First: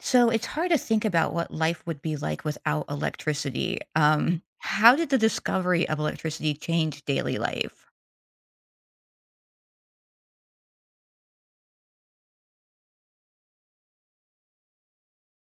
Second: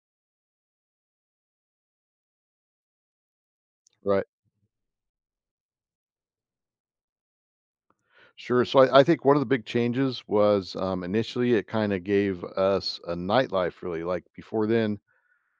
So it's hard to think about what life would be like without electricity. Right. How did the discovery of electricity change daily life? Sure. So I think one of the big changes was initially it kind of gave us a nightlife, really. Like before then,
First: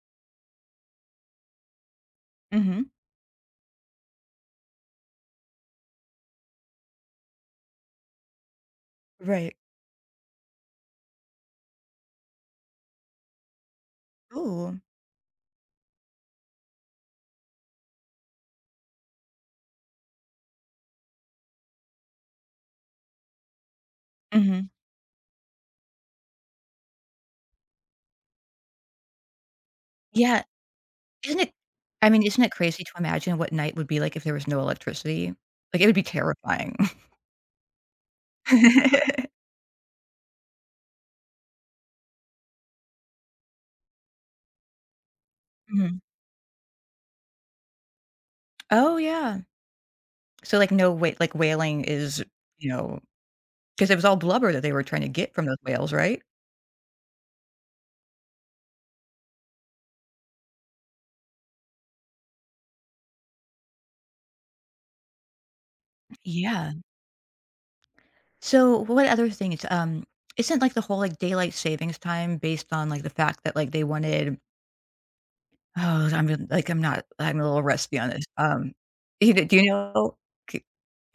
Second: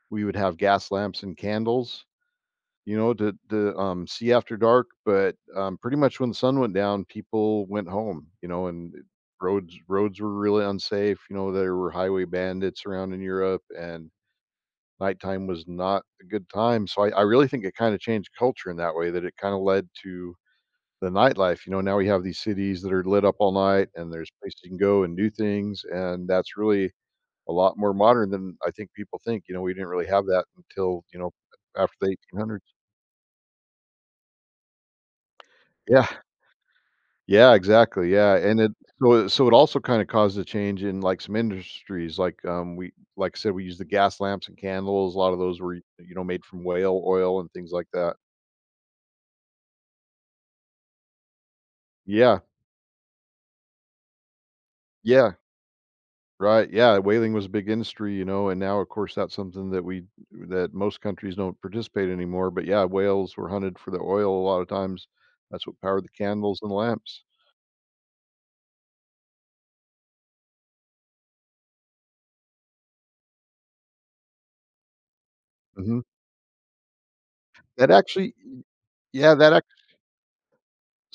we would have gas lamps and candles, Hmm. you know, to see after dark. But pretty much when the sun went down, people went home, you know, Right. roads were really unsafe. You know, there were highway bandits around in Europe, and Ooh. nighttime was not a good time. So I really think it kind of changed culture in that way, that it kind of led to the nightlife. You know, now we have these cities that are lit up all night and there's places you Hmm. can go and do things, and that's really a lot more modern than I think people think. You know, we didn't really have Yeah, that until, you know, isn't it? after the I mean, isn't it 1800s. crazy to imagine what night would be like if there was no electricity? Like it would be Yeah. terrifying. Yeah, exactly, yeah, and it so so it also kinda caused a change in, like, some industries. Like, we like I said, we use the gas lamps and candles, a lot of those were, Mhm. you know, made from whale oil and things like that. Oh yeah. So like no wait, like whaling is Yeah, you know because it was all blubber that they were trying to yeah. get from those whales, right? Right, yeah, whaling was a big industry, you know, and now, of course, that's something that we that most countries don't participate anymore, but yeah, whales were hunted for the oil a lot of times. That's what powered the candles and Yeah. lamps. So what other things? Isn't like the whole like daylight savings time based on like the fact that like they wanted? Mhm. Oh, like I'm not. I'm a little That rusty on this. actually yeah, that Do you actually, know? c-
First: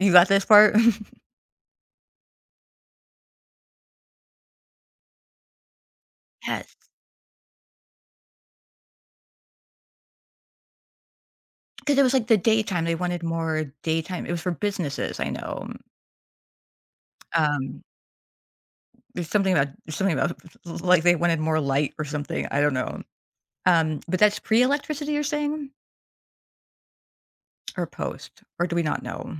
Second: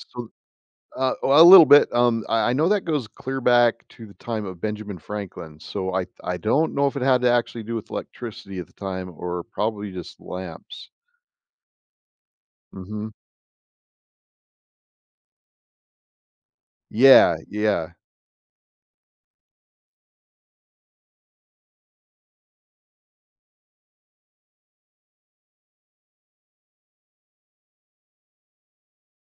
You got this part? Well, a little bit. I know that goes clear back to the time of Benjamin Franklin, so I Yes, don't know if it had to actually do with electricity at the time, or probably just lamps. because it was like the daytime. They Mhm. wanted more daytime. It was for businesses. I know. Yeah, um, yeah. There's something about like they wanted more light or something. I don't know. But that's pre-electricity. You're saying or post, or do we not know?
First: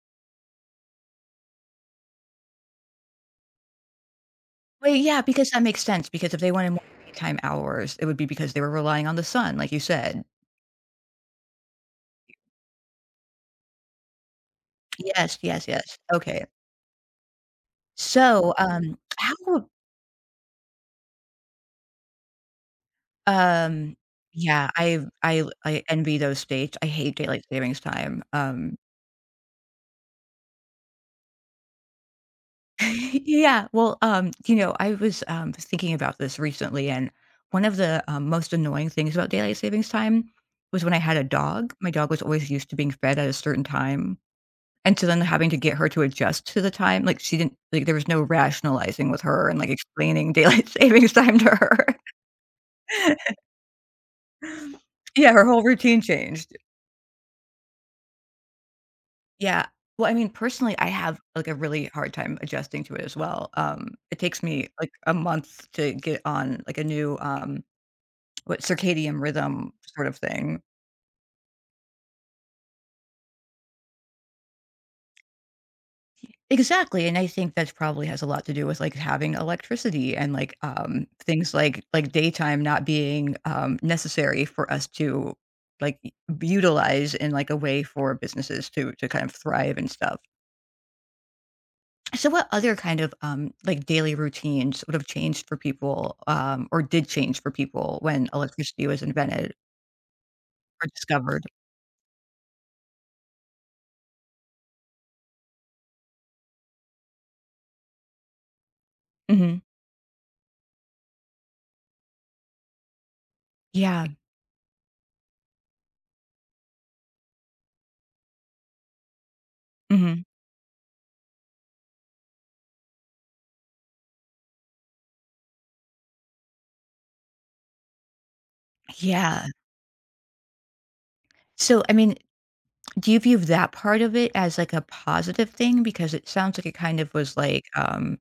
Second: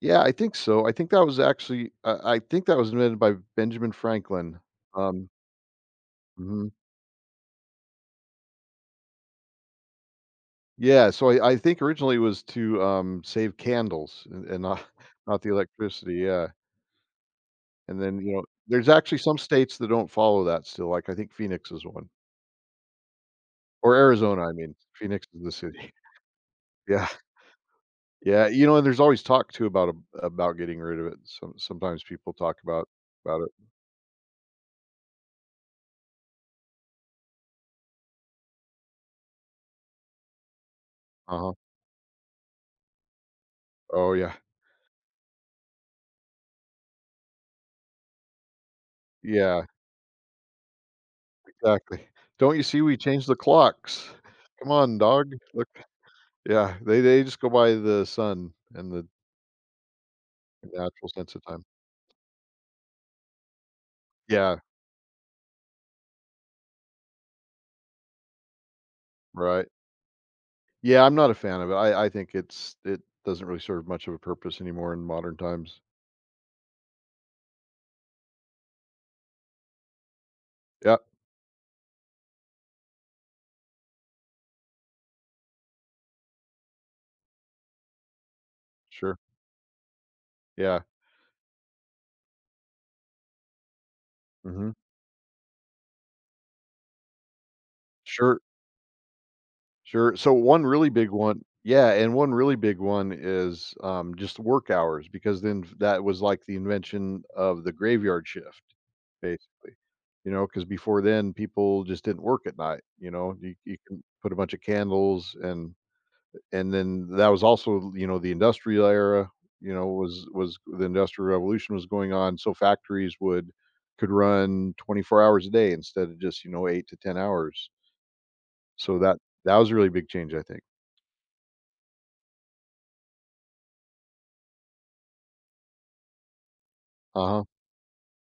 Yeah, I think so. I think that was invented by Benjamin Franklin. Well, yeah, Um, because that makes sense, because if they mhm. wanted more daytime hours, it would be because they were relying on the sun, like you said. Yeah, so I think originally it was to, save candles and not Yes, not the yes, yes. electricity, Okay. yeah, and then, you know, So, there's actually some how states that don't follow that still, like, I think Phoenix is one, or um, Arizona, I yeah, mean. I Phoenix is I the I city. envy those states. I Yeah, hate daylight savings time. yeah, you know, and there's always talk too about getting rid of it. Sometimes people talk about it. Yeah, you know, I was, thinking about this recently, and one of the, most annoying things about daylight savings time was when I had a Uh-huh. dog. My dog was always used to being fed at a certain Oh, time. yeah. And so then having to get her to adjust to the time, like, she didn't like, there was no rationalizing with her and, Yeah. like, explaining daylight savings time to her. Exactly. "Don't you see we changed the clocks? Come on, Yeah, dog. her whole Look." routine changed. Yeah, they just go by the sun and the Yeah. Well, I mean, personally, I natural have, sense of like, a time. really hard time adjusting to it as well. It takes Yeah, me, like, a month to get on, like, a new, what circadian right. rhythm sort of thing. Yeah, I'm not a fan of it. I think it's it doesn't really serve much of a purpose anymore in modern times. Exactly, and I think that probably has a lot to do with, like, having electricity and, like, Yeah, things like daytime not being, necessary for us to, like, u utilize in, like, a way for businesses to sure. kind of thrive and stuff. Yeah. So what other kind of, like, daily Mhm. routines would have changed for people, or did change for people when Sure electricity was invented Sure. So one or really big discovered? one, yeah, and one really big one is, just work hours, because then that was like the invention of the graveyard shift, Mhm. basically. You know, because before then, people just didn't work at night, you know? You can Yeah. put a bunch of candles, and then that was also, you know, the industrial era. You know, Mhm. Was the industrial revolution was going on, so factories would could run 24 hours a day instead of just, you know, 8 to 10 hours. So that Yeah. that was a really big change, I think. So, I mean Do you view that part of it as, like, a positive thing? Because it sounds like it kind of was, Uh-huh, like,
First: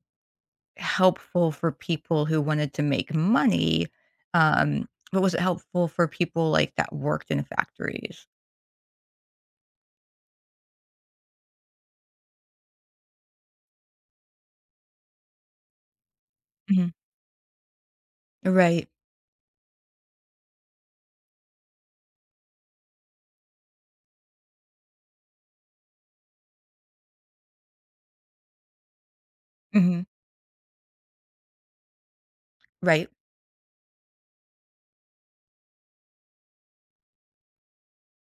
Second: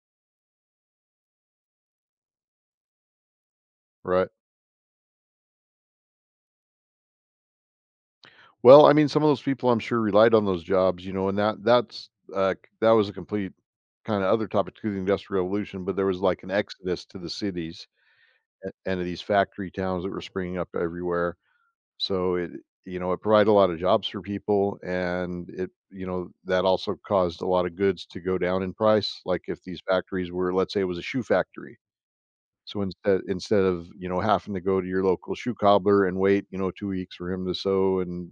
helpful for people who wanted to make money, right. But was it helpful for people, like, that worked in factories? Well, I mean, some of those people I'm sure relied on those jobs, you know, and that that's, c that was a complete kinda other topic to the Industrial Revolution, but there was, like, an Mhm. exodus to the cities a Right. and to these factory towns that were springing up everywhere. So it provided a lot of jobs for people, and that also caused a lot of goods to go down in price. Like, if these Mhm. factories were let's say it was a shoe factory. So Right. instead of, you know, having to go to your local shoe cobbler and wait, you know, 2 weeks for him to sew and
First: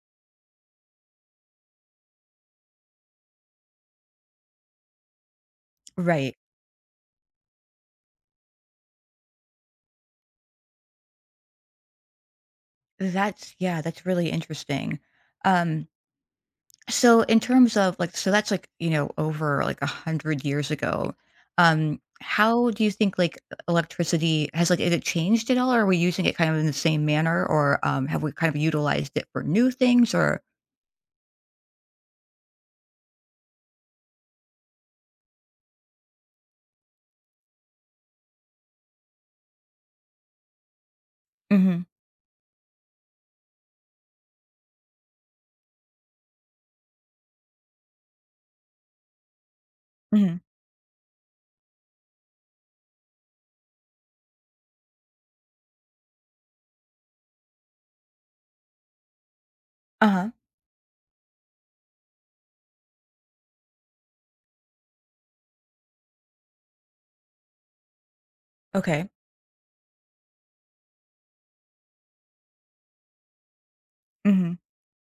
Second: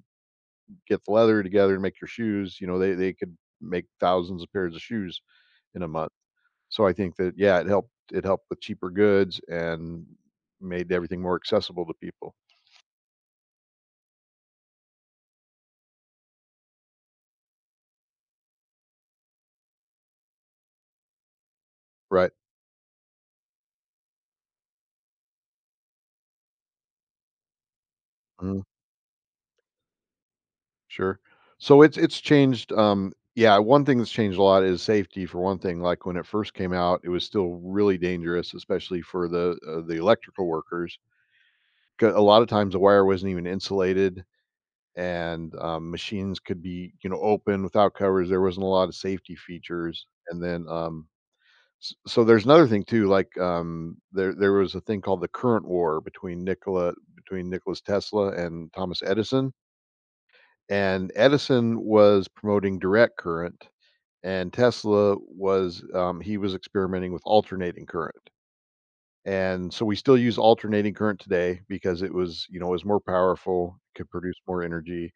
get the leather together and make your shoes, you know, they could make thousands of pairs of shoes in a month. Right. So I think that, yeah, it helped with cheaper goods, and made everything more accessible to people. That's Yeah, that's really interesting. Um So in terms of like so that's like, you know, over like 100 years ago. Right. How do you think like e electricity has like, is it changed at all, or are we using it kind of in the same manner, or, have we kind of Mhm. utilized it for new things or Sure. So it's changed, um, yeah, one thing that's changed a lot is safety, for one thing. Like when it first came out, it was still really dangerous, especially for the electrical workers. mhm, 'Cause a lot of times the wire wasn't even insulated, and, machines could be, you know, open without covers, there wasn't a lot of safety features, mhm, and then, s so there's another thing too, like, there was a thing called the current war between Nikola between Nicholas Tesla and Thomas Edison, uh-huh, and Edison was promoting direct current, and Tesla was, he was experimenting with alternating current, okay, and so we still use alternating current today because it was, you know, it was more powerful, could produce mhm. more energy.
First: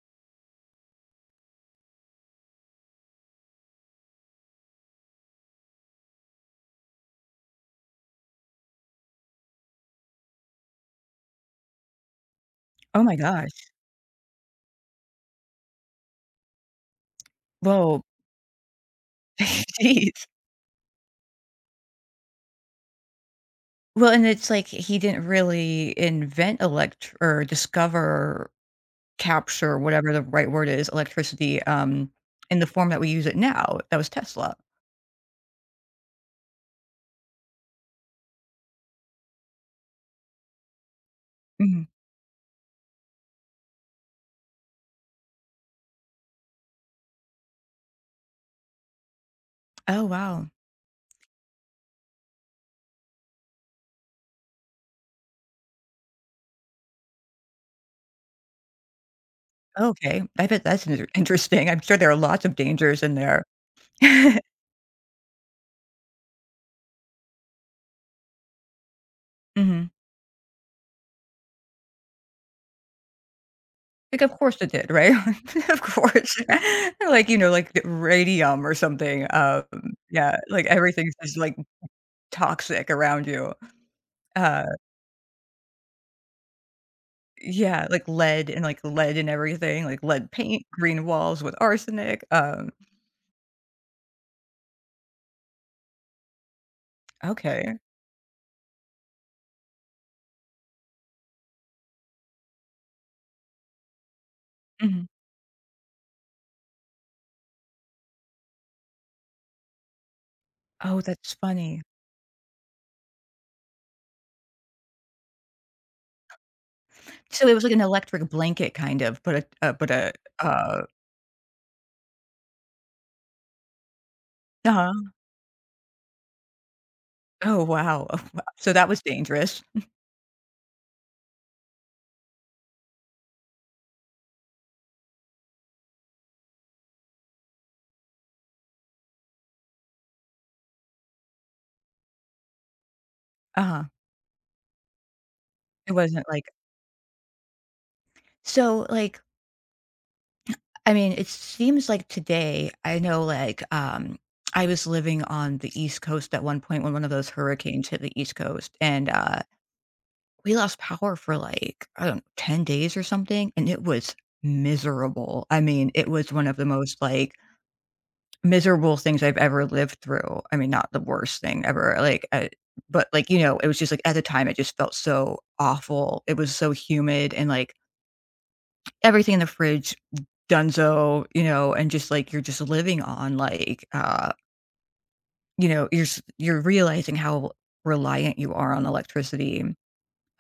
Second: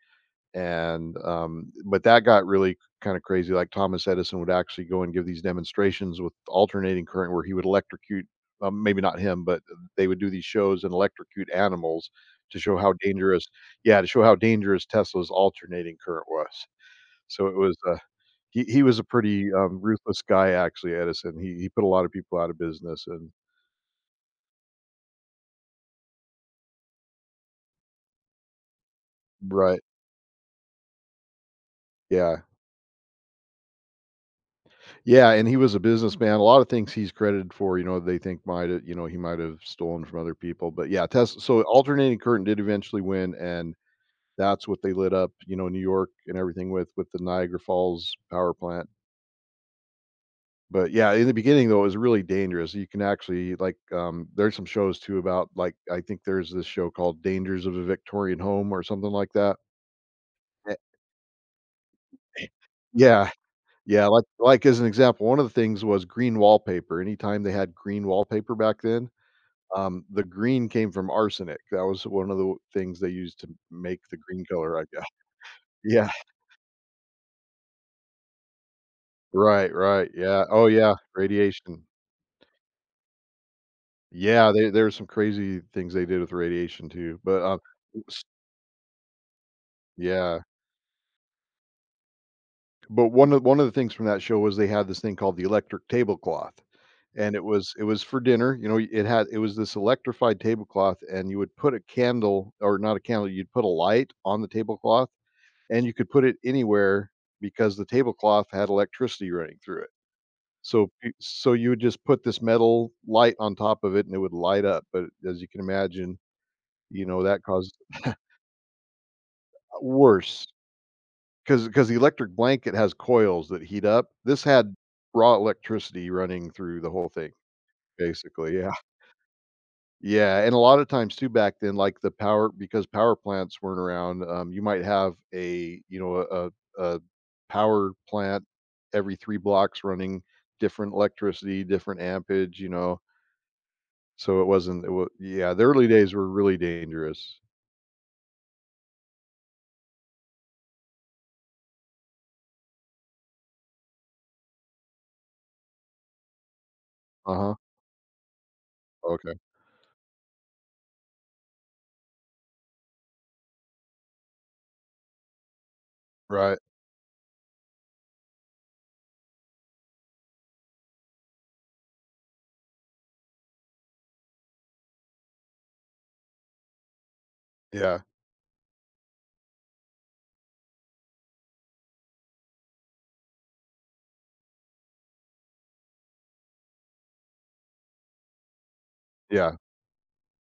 And but that got really kind of crazy. Like Thomas Edison would actually go and give these demonstrations with alternating current, where he would electrocute. Maybe not him, but they would do these shows and electrocute animals to show how Oh my dangerous. gosh. Yeah, to show how dangerous Tesla's alternating current was. So it was. Whoa, he was a pretty ruthless jeez. guy, actually. Edison. He put a lot of people out of business, and Well, and it's like he didn't really invent elect or discover, capture, right. whatever the right word is, electricity, Yeah. in the form that we use it now. That was Tesla. Yeah, and he was a businessman. A lot of things he's credited for, you know, they think might have, you know, he might have stolen from other people. But yeah, Tesla. So Mhm. alternating current did eventually win, and that's what they lit up, you know, New York and everything with the Niagara Falls power plant. Oh, wow. But yeah, in the beginning though, it was really dangerous. You can actually like, there's some shows too about, like, I think there's this show called Dangers of a Victorian Home or something like that. Okay. I bet Eh, that's interesting. I'm sure there are lots of dangers in yeah, there. yeah. Like as an example, one of the things was green wallpaper. Anytime they had green wallpaper back then, Mhm. The green came from arsenic. That was one of the things they used to make the Like, of green course it color, I did, guess. right? Of Yeah. course. Like, you know, like, the radium or something, Right, yeah, yeah. like, Oh, yeah, everything's just, like, radiation. toxic around you. Yeah, Uh, there were some crazy things they did with radiation too, but, yeah, oops like, lead and everything, like lead yeah. paint, green walls with arsenic, But one of the things from that show was they had this thing called the electric tablecloth, and it was okay. it was for dinner, you know, it had it was this electrified tablecloth, and you would put a candle, you'd put a light on the Mhm. tablecloth, and you could put it anywhere because the tablecloth had electricity running through it. So Oh, y that's so you would funny. just put this metal light on top of it, and it would light up, but as you can imagine, you know, that So it was like caused an electric blanket kind of, but a worse uh because the electric blanket has coils that heat up. This had uh-huh. raw electricity running through the whole thing, Oh, wow. Oh, wow. basically, yeah. So that was dangerous. Yeah, and a lot of times too back then, like the power because power plants weren't around, you might have a, you know, a power plant every 3 blocks running different electricity, different ampage, you know, Uh-huh. so it wasn't it wa yeah, the early It days wasn't were like really dangerous. so, like, I mean, it seems like today, I know, like, I was living on the East Coast at one point when one of those Uh-huh, hurricanes hit the East Coast, and, okay, we lost power for, like, I don't 10 days or something, and it was miserable. I mean, it was one of right, the most, like Miserable things I've ever lived through. I mean, not the worst thing ever, like, but, like, you know, it was just, like, at the time, it just felt so awful. It was so humid and, like, yeah, everything in the fridge, dunzo, you know, and just, like, you're just living on, like, you know, you're realizing how reliant you are on yeah, electricity.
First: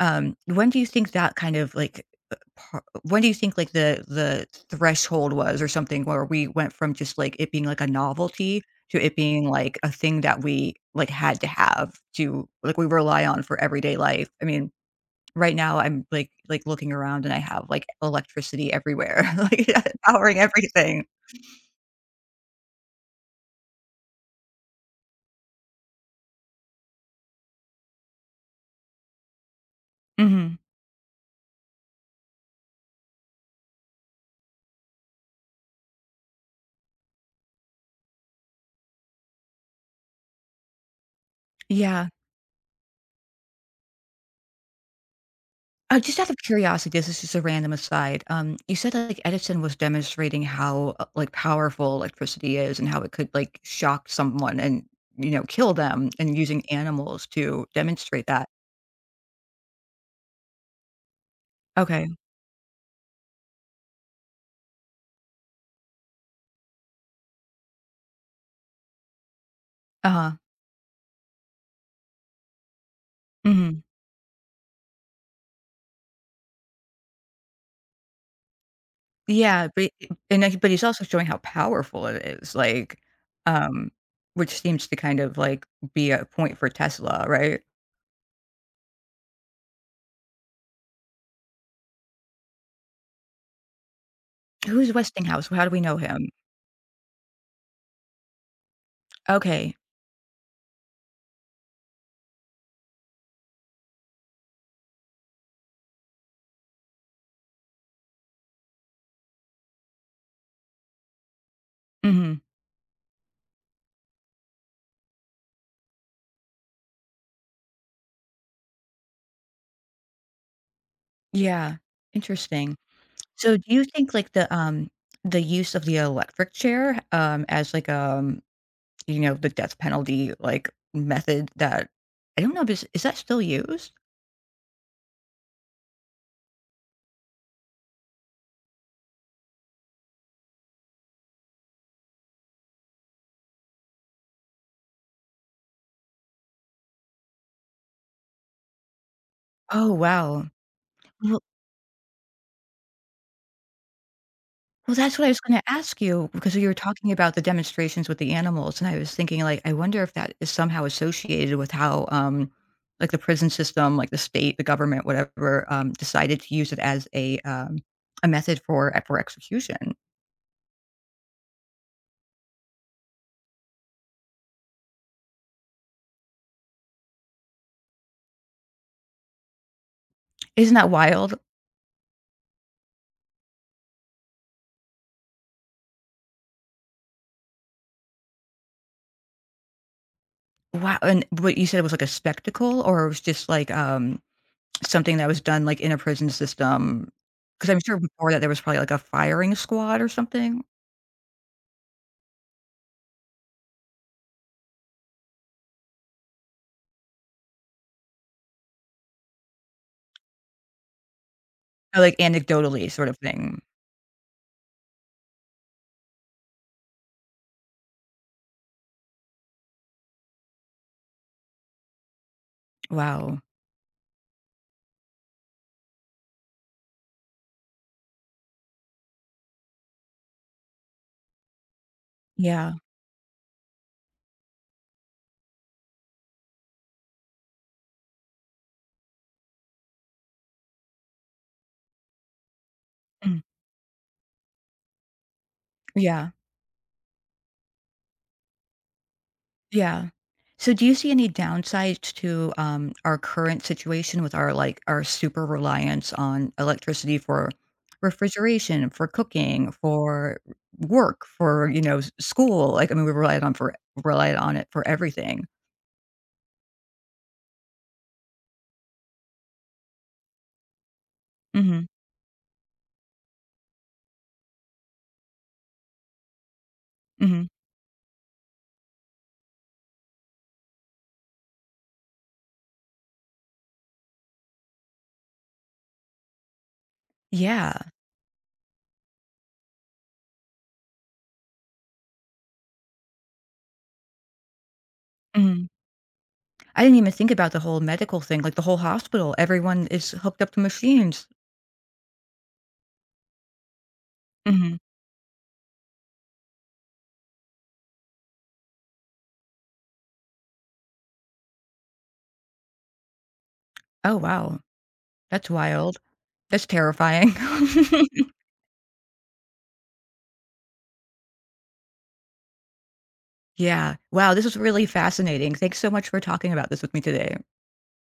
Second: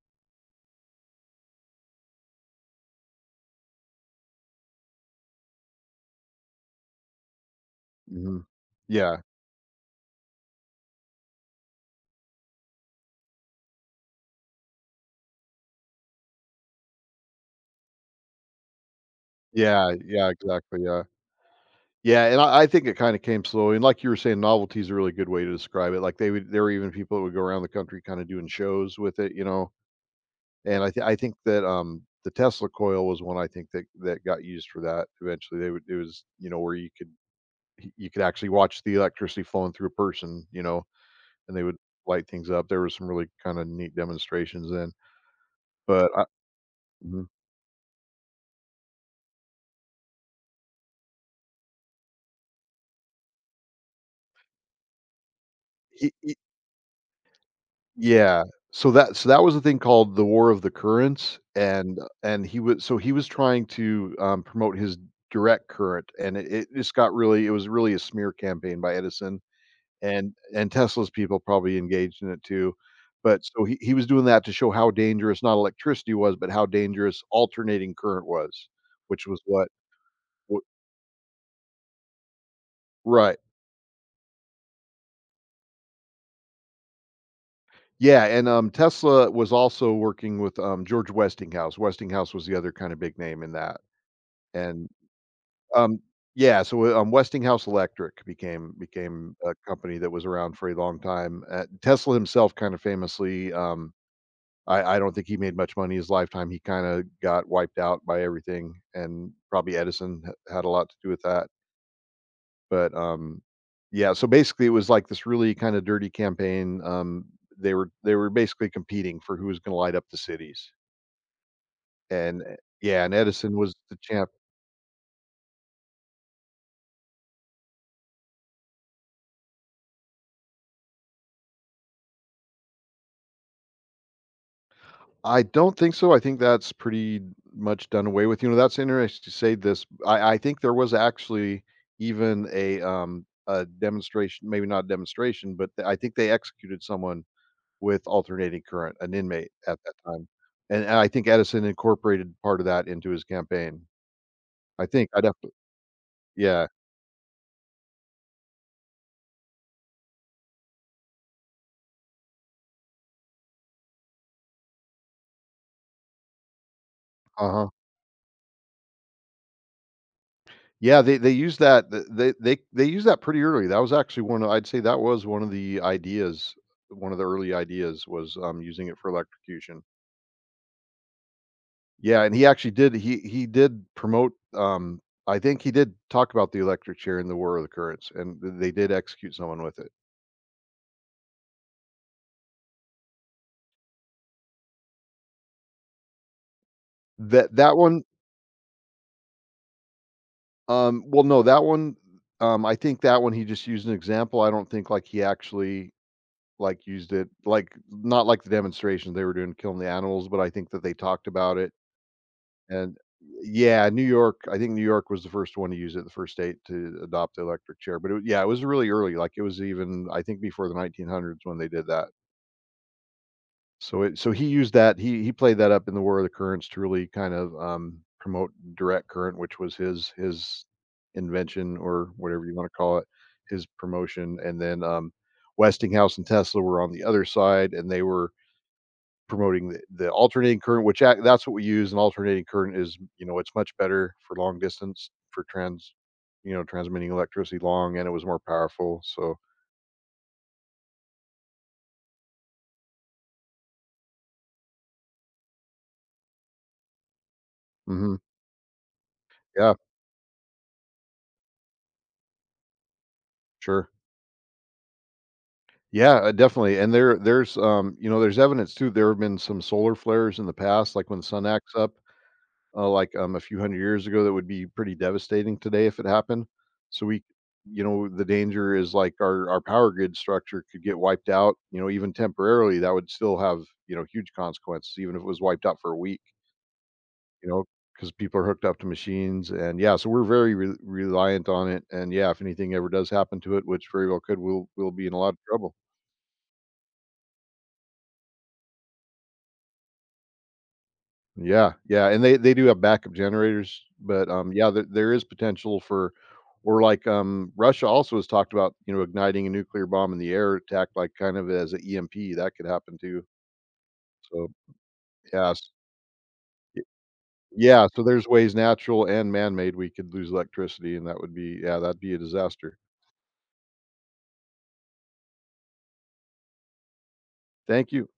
When do you think that kind of like when do you think like the threshold was or something where we went from just like it being like a mhm. novelty to it Yeah, being like a thing that we like had to have to like we rely on for everyday life? I mean, right now I'm like looking around and I have like electricity everywhere, like yeah, yeah, powering exactly, yeah. everything. Yeah, and I think it kinda came slowly, and like you were saying, novelty is a really good way to describe it. Like, they would there were even people that would go around the country kinda doing shows with it, you know? Hmm. And I think that, the Tesla coil was one I think that that got used for that eventually. They would it was, you know, where you could actually watch the electricity flowing through a person, you know, and they would Yeah. light things up. There were some really kinda neat demonstrations then, but Just I out of curiosity, this is Mhm. just a random aside. You said that, like, Edison was demonstrating how, like, powerful electricity is and how it could, like, shock someone and, you know, kill them and using animals to demonstrate Yeah. that. So that was a thing called the War of the Currents, and Okay. He was trying to promote his direct current, and it just got really it was really a smear campaign by Edison and Uh-huh. Tesla's people probably engaged in it too. But so Mhm. he was doing that to show how dangerous not electricity was, but how dangerous alternating current was, which was Yeah, what, but and, like, what but he's also showing how powerful it is, like, right. um, which seems to kind of, like, be a point for Tesla, right? Yeah, and Tesla was also working with George Westinghouse. Westinghouse was the other kind of big name in that, and Who's Westinghouse? How do we know Um, him? yeah, so, Westinghouse Electric became a Okay. company that was around for a long time. Tesla himself kind of famously, I don't think he made much money his lifetime. He kinda got wiped out by everything, and probably Edison h had a lot to do with that, Mhm. but, yeah, so basically, it was like this really kinda dirty campaign. They were basically competing for who was gonna light up the cities, Yeah. and, Interesting. yeah, and So Edison do was you the think champ. like the use of the electric chair as like you know the death penalty like method that I don't know if is that still used? I don't think so. I think that's pretty much done away with. You know, that's interesting to say this. I think there was actually even a demonstration, maybe not a demonstration, but I think they executed someone with alternating current, an inmate at Oh that time. wow. And I think Well, Edison incorporated part of that into his campaign. I well think that's I'd, what I was going to ask you because you yeah. were talking about the demonstrations with the animals and I was thinking like I wonder if that is somehow associated with how like the prison system like the state the government whatever decided to use it as Uh-huh. A method for execution. Yeah, they used that they used that pretty early. That was actually one of, I'd say that was one of the ideas, one of the early ideas was using it for electrocution. Isn't that wild? Yeah, and he actually did, he did promote, I think he did talk about the electric chair in the War of the Currents, and th they did execute someone with it. Wow, and what you said was like a spectacle or it was just like, something that was done, like, in a prison system, That because 'cause that I'm sure one, before that there was probably like a firing squad or something? um, well, no, that one, I think that one he just used an example. I don't think, like, he actually, like, used it like, not like the demonstrations they were doing killing the animals, but I think that they talked about it, Or like anecdotally and sort of thing. yeah. New York, I think New York was the first one to use it, the first state to adopt the electric chair, but yeah, it was really early, like, it was even, I think, before the 1900s when they did that. Wow. So he used that, he played that up in the War of the Currents to really kind of, promote direct current, which was his invention, or whatever you wanna Yeah. call it, his promotion. And then, Westinghouse and Tesla were on the other side, and they were promoting the alternating current, which act that's what we use. And alternating current is, you know, Mm. it's much better for long distance for trans Yeah. you know, transmitting electricity long, and it was more powerful, so. Yeah. So do you see any downsides to, our current situation with our, like, our super reliance on electricity for Mhm. refrigeration, for cooking, Yeah, for work, for, you know, s school? Like, I mean, we relied on for sure. relied on it for everything. Yeah, definitely, and there's, you know, there's evidence too. There have been some solar flares in the past, like when the sun acts Mhm, up, like, a few hundred years ago that would be pretty devastating today if it happened. So we mhm. you know, the danger is like our power grid structure could get wiped out, you know, even temporarily. That would still have, you know, huge consequences even if it was wiped out for a week, you know, Yeah, because people are hooked up to machines. And yeah, so we're very re reliant on it, and yeah, if anything ever does happen to it, which very well could, we'll be in a lot of mhm. trouble. I didn't even think about the whole medical thing, like, the whole hospital, everyone is hooked up to machines. Yeah, yeah, and they do have backup generators, but, yeah, Mhm. there is potential for, or, like, Russia also has talked about, you know, igniting a nuclear bomb in the air attack, like, kind of as an EMP, that could happen too. Oh, So, wow. That's yeah, wild. That's Y terrifying. yeah, so there's ways natural and man-made we could lose electricity, and that would be, yeah, that'd be a disaster. Yeah. Wow, this was really fascinating. Thanks so much for talking about this with me today. Thank you.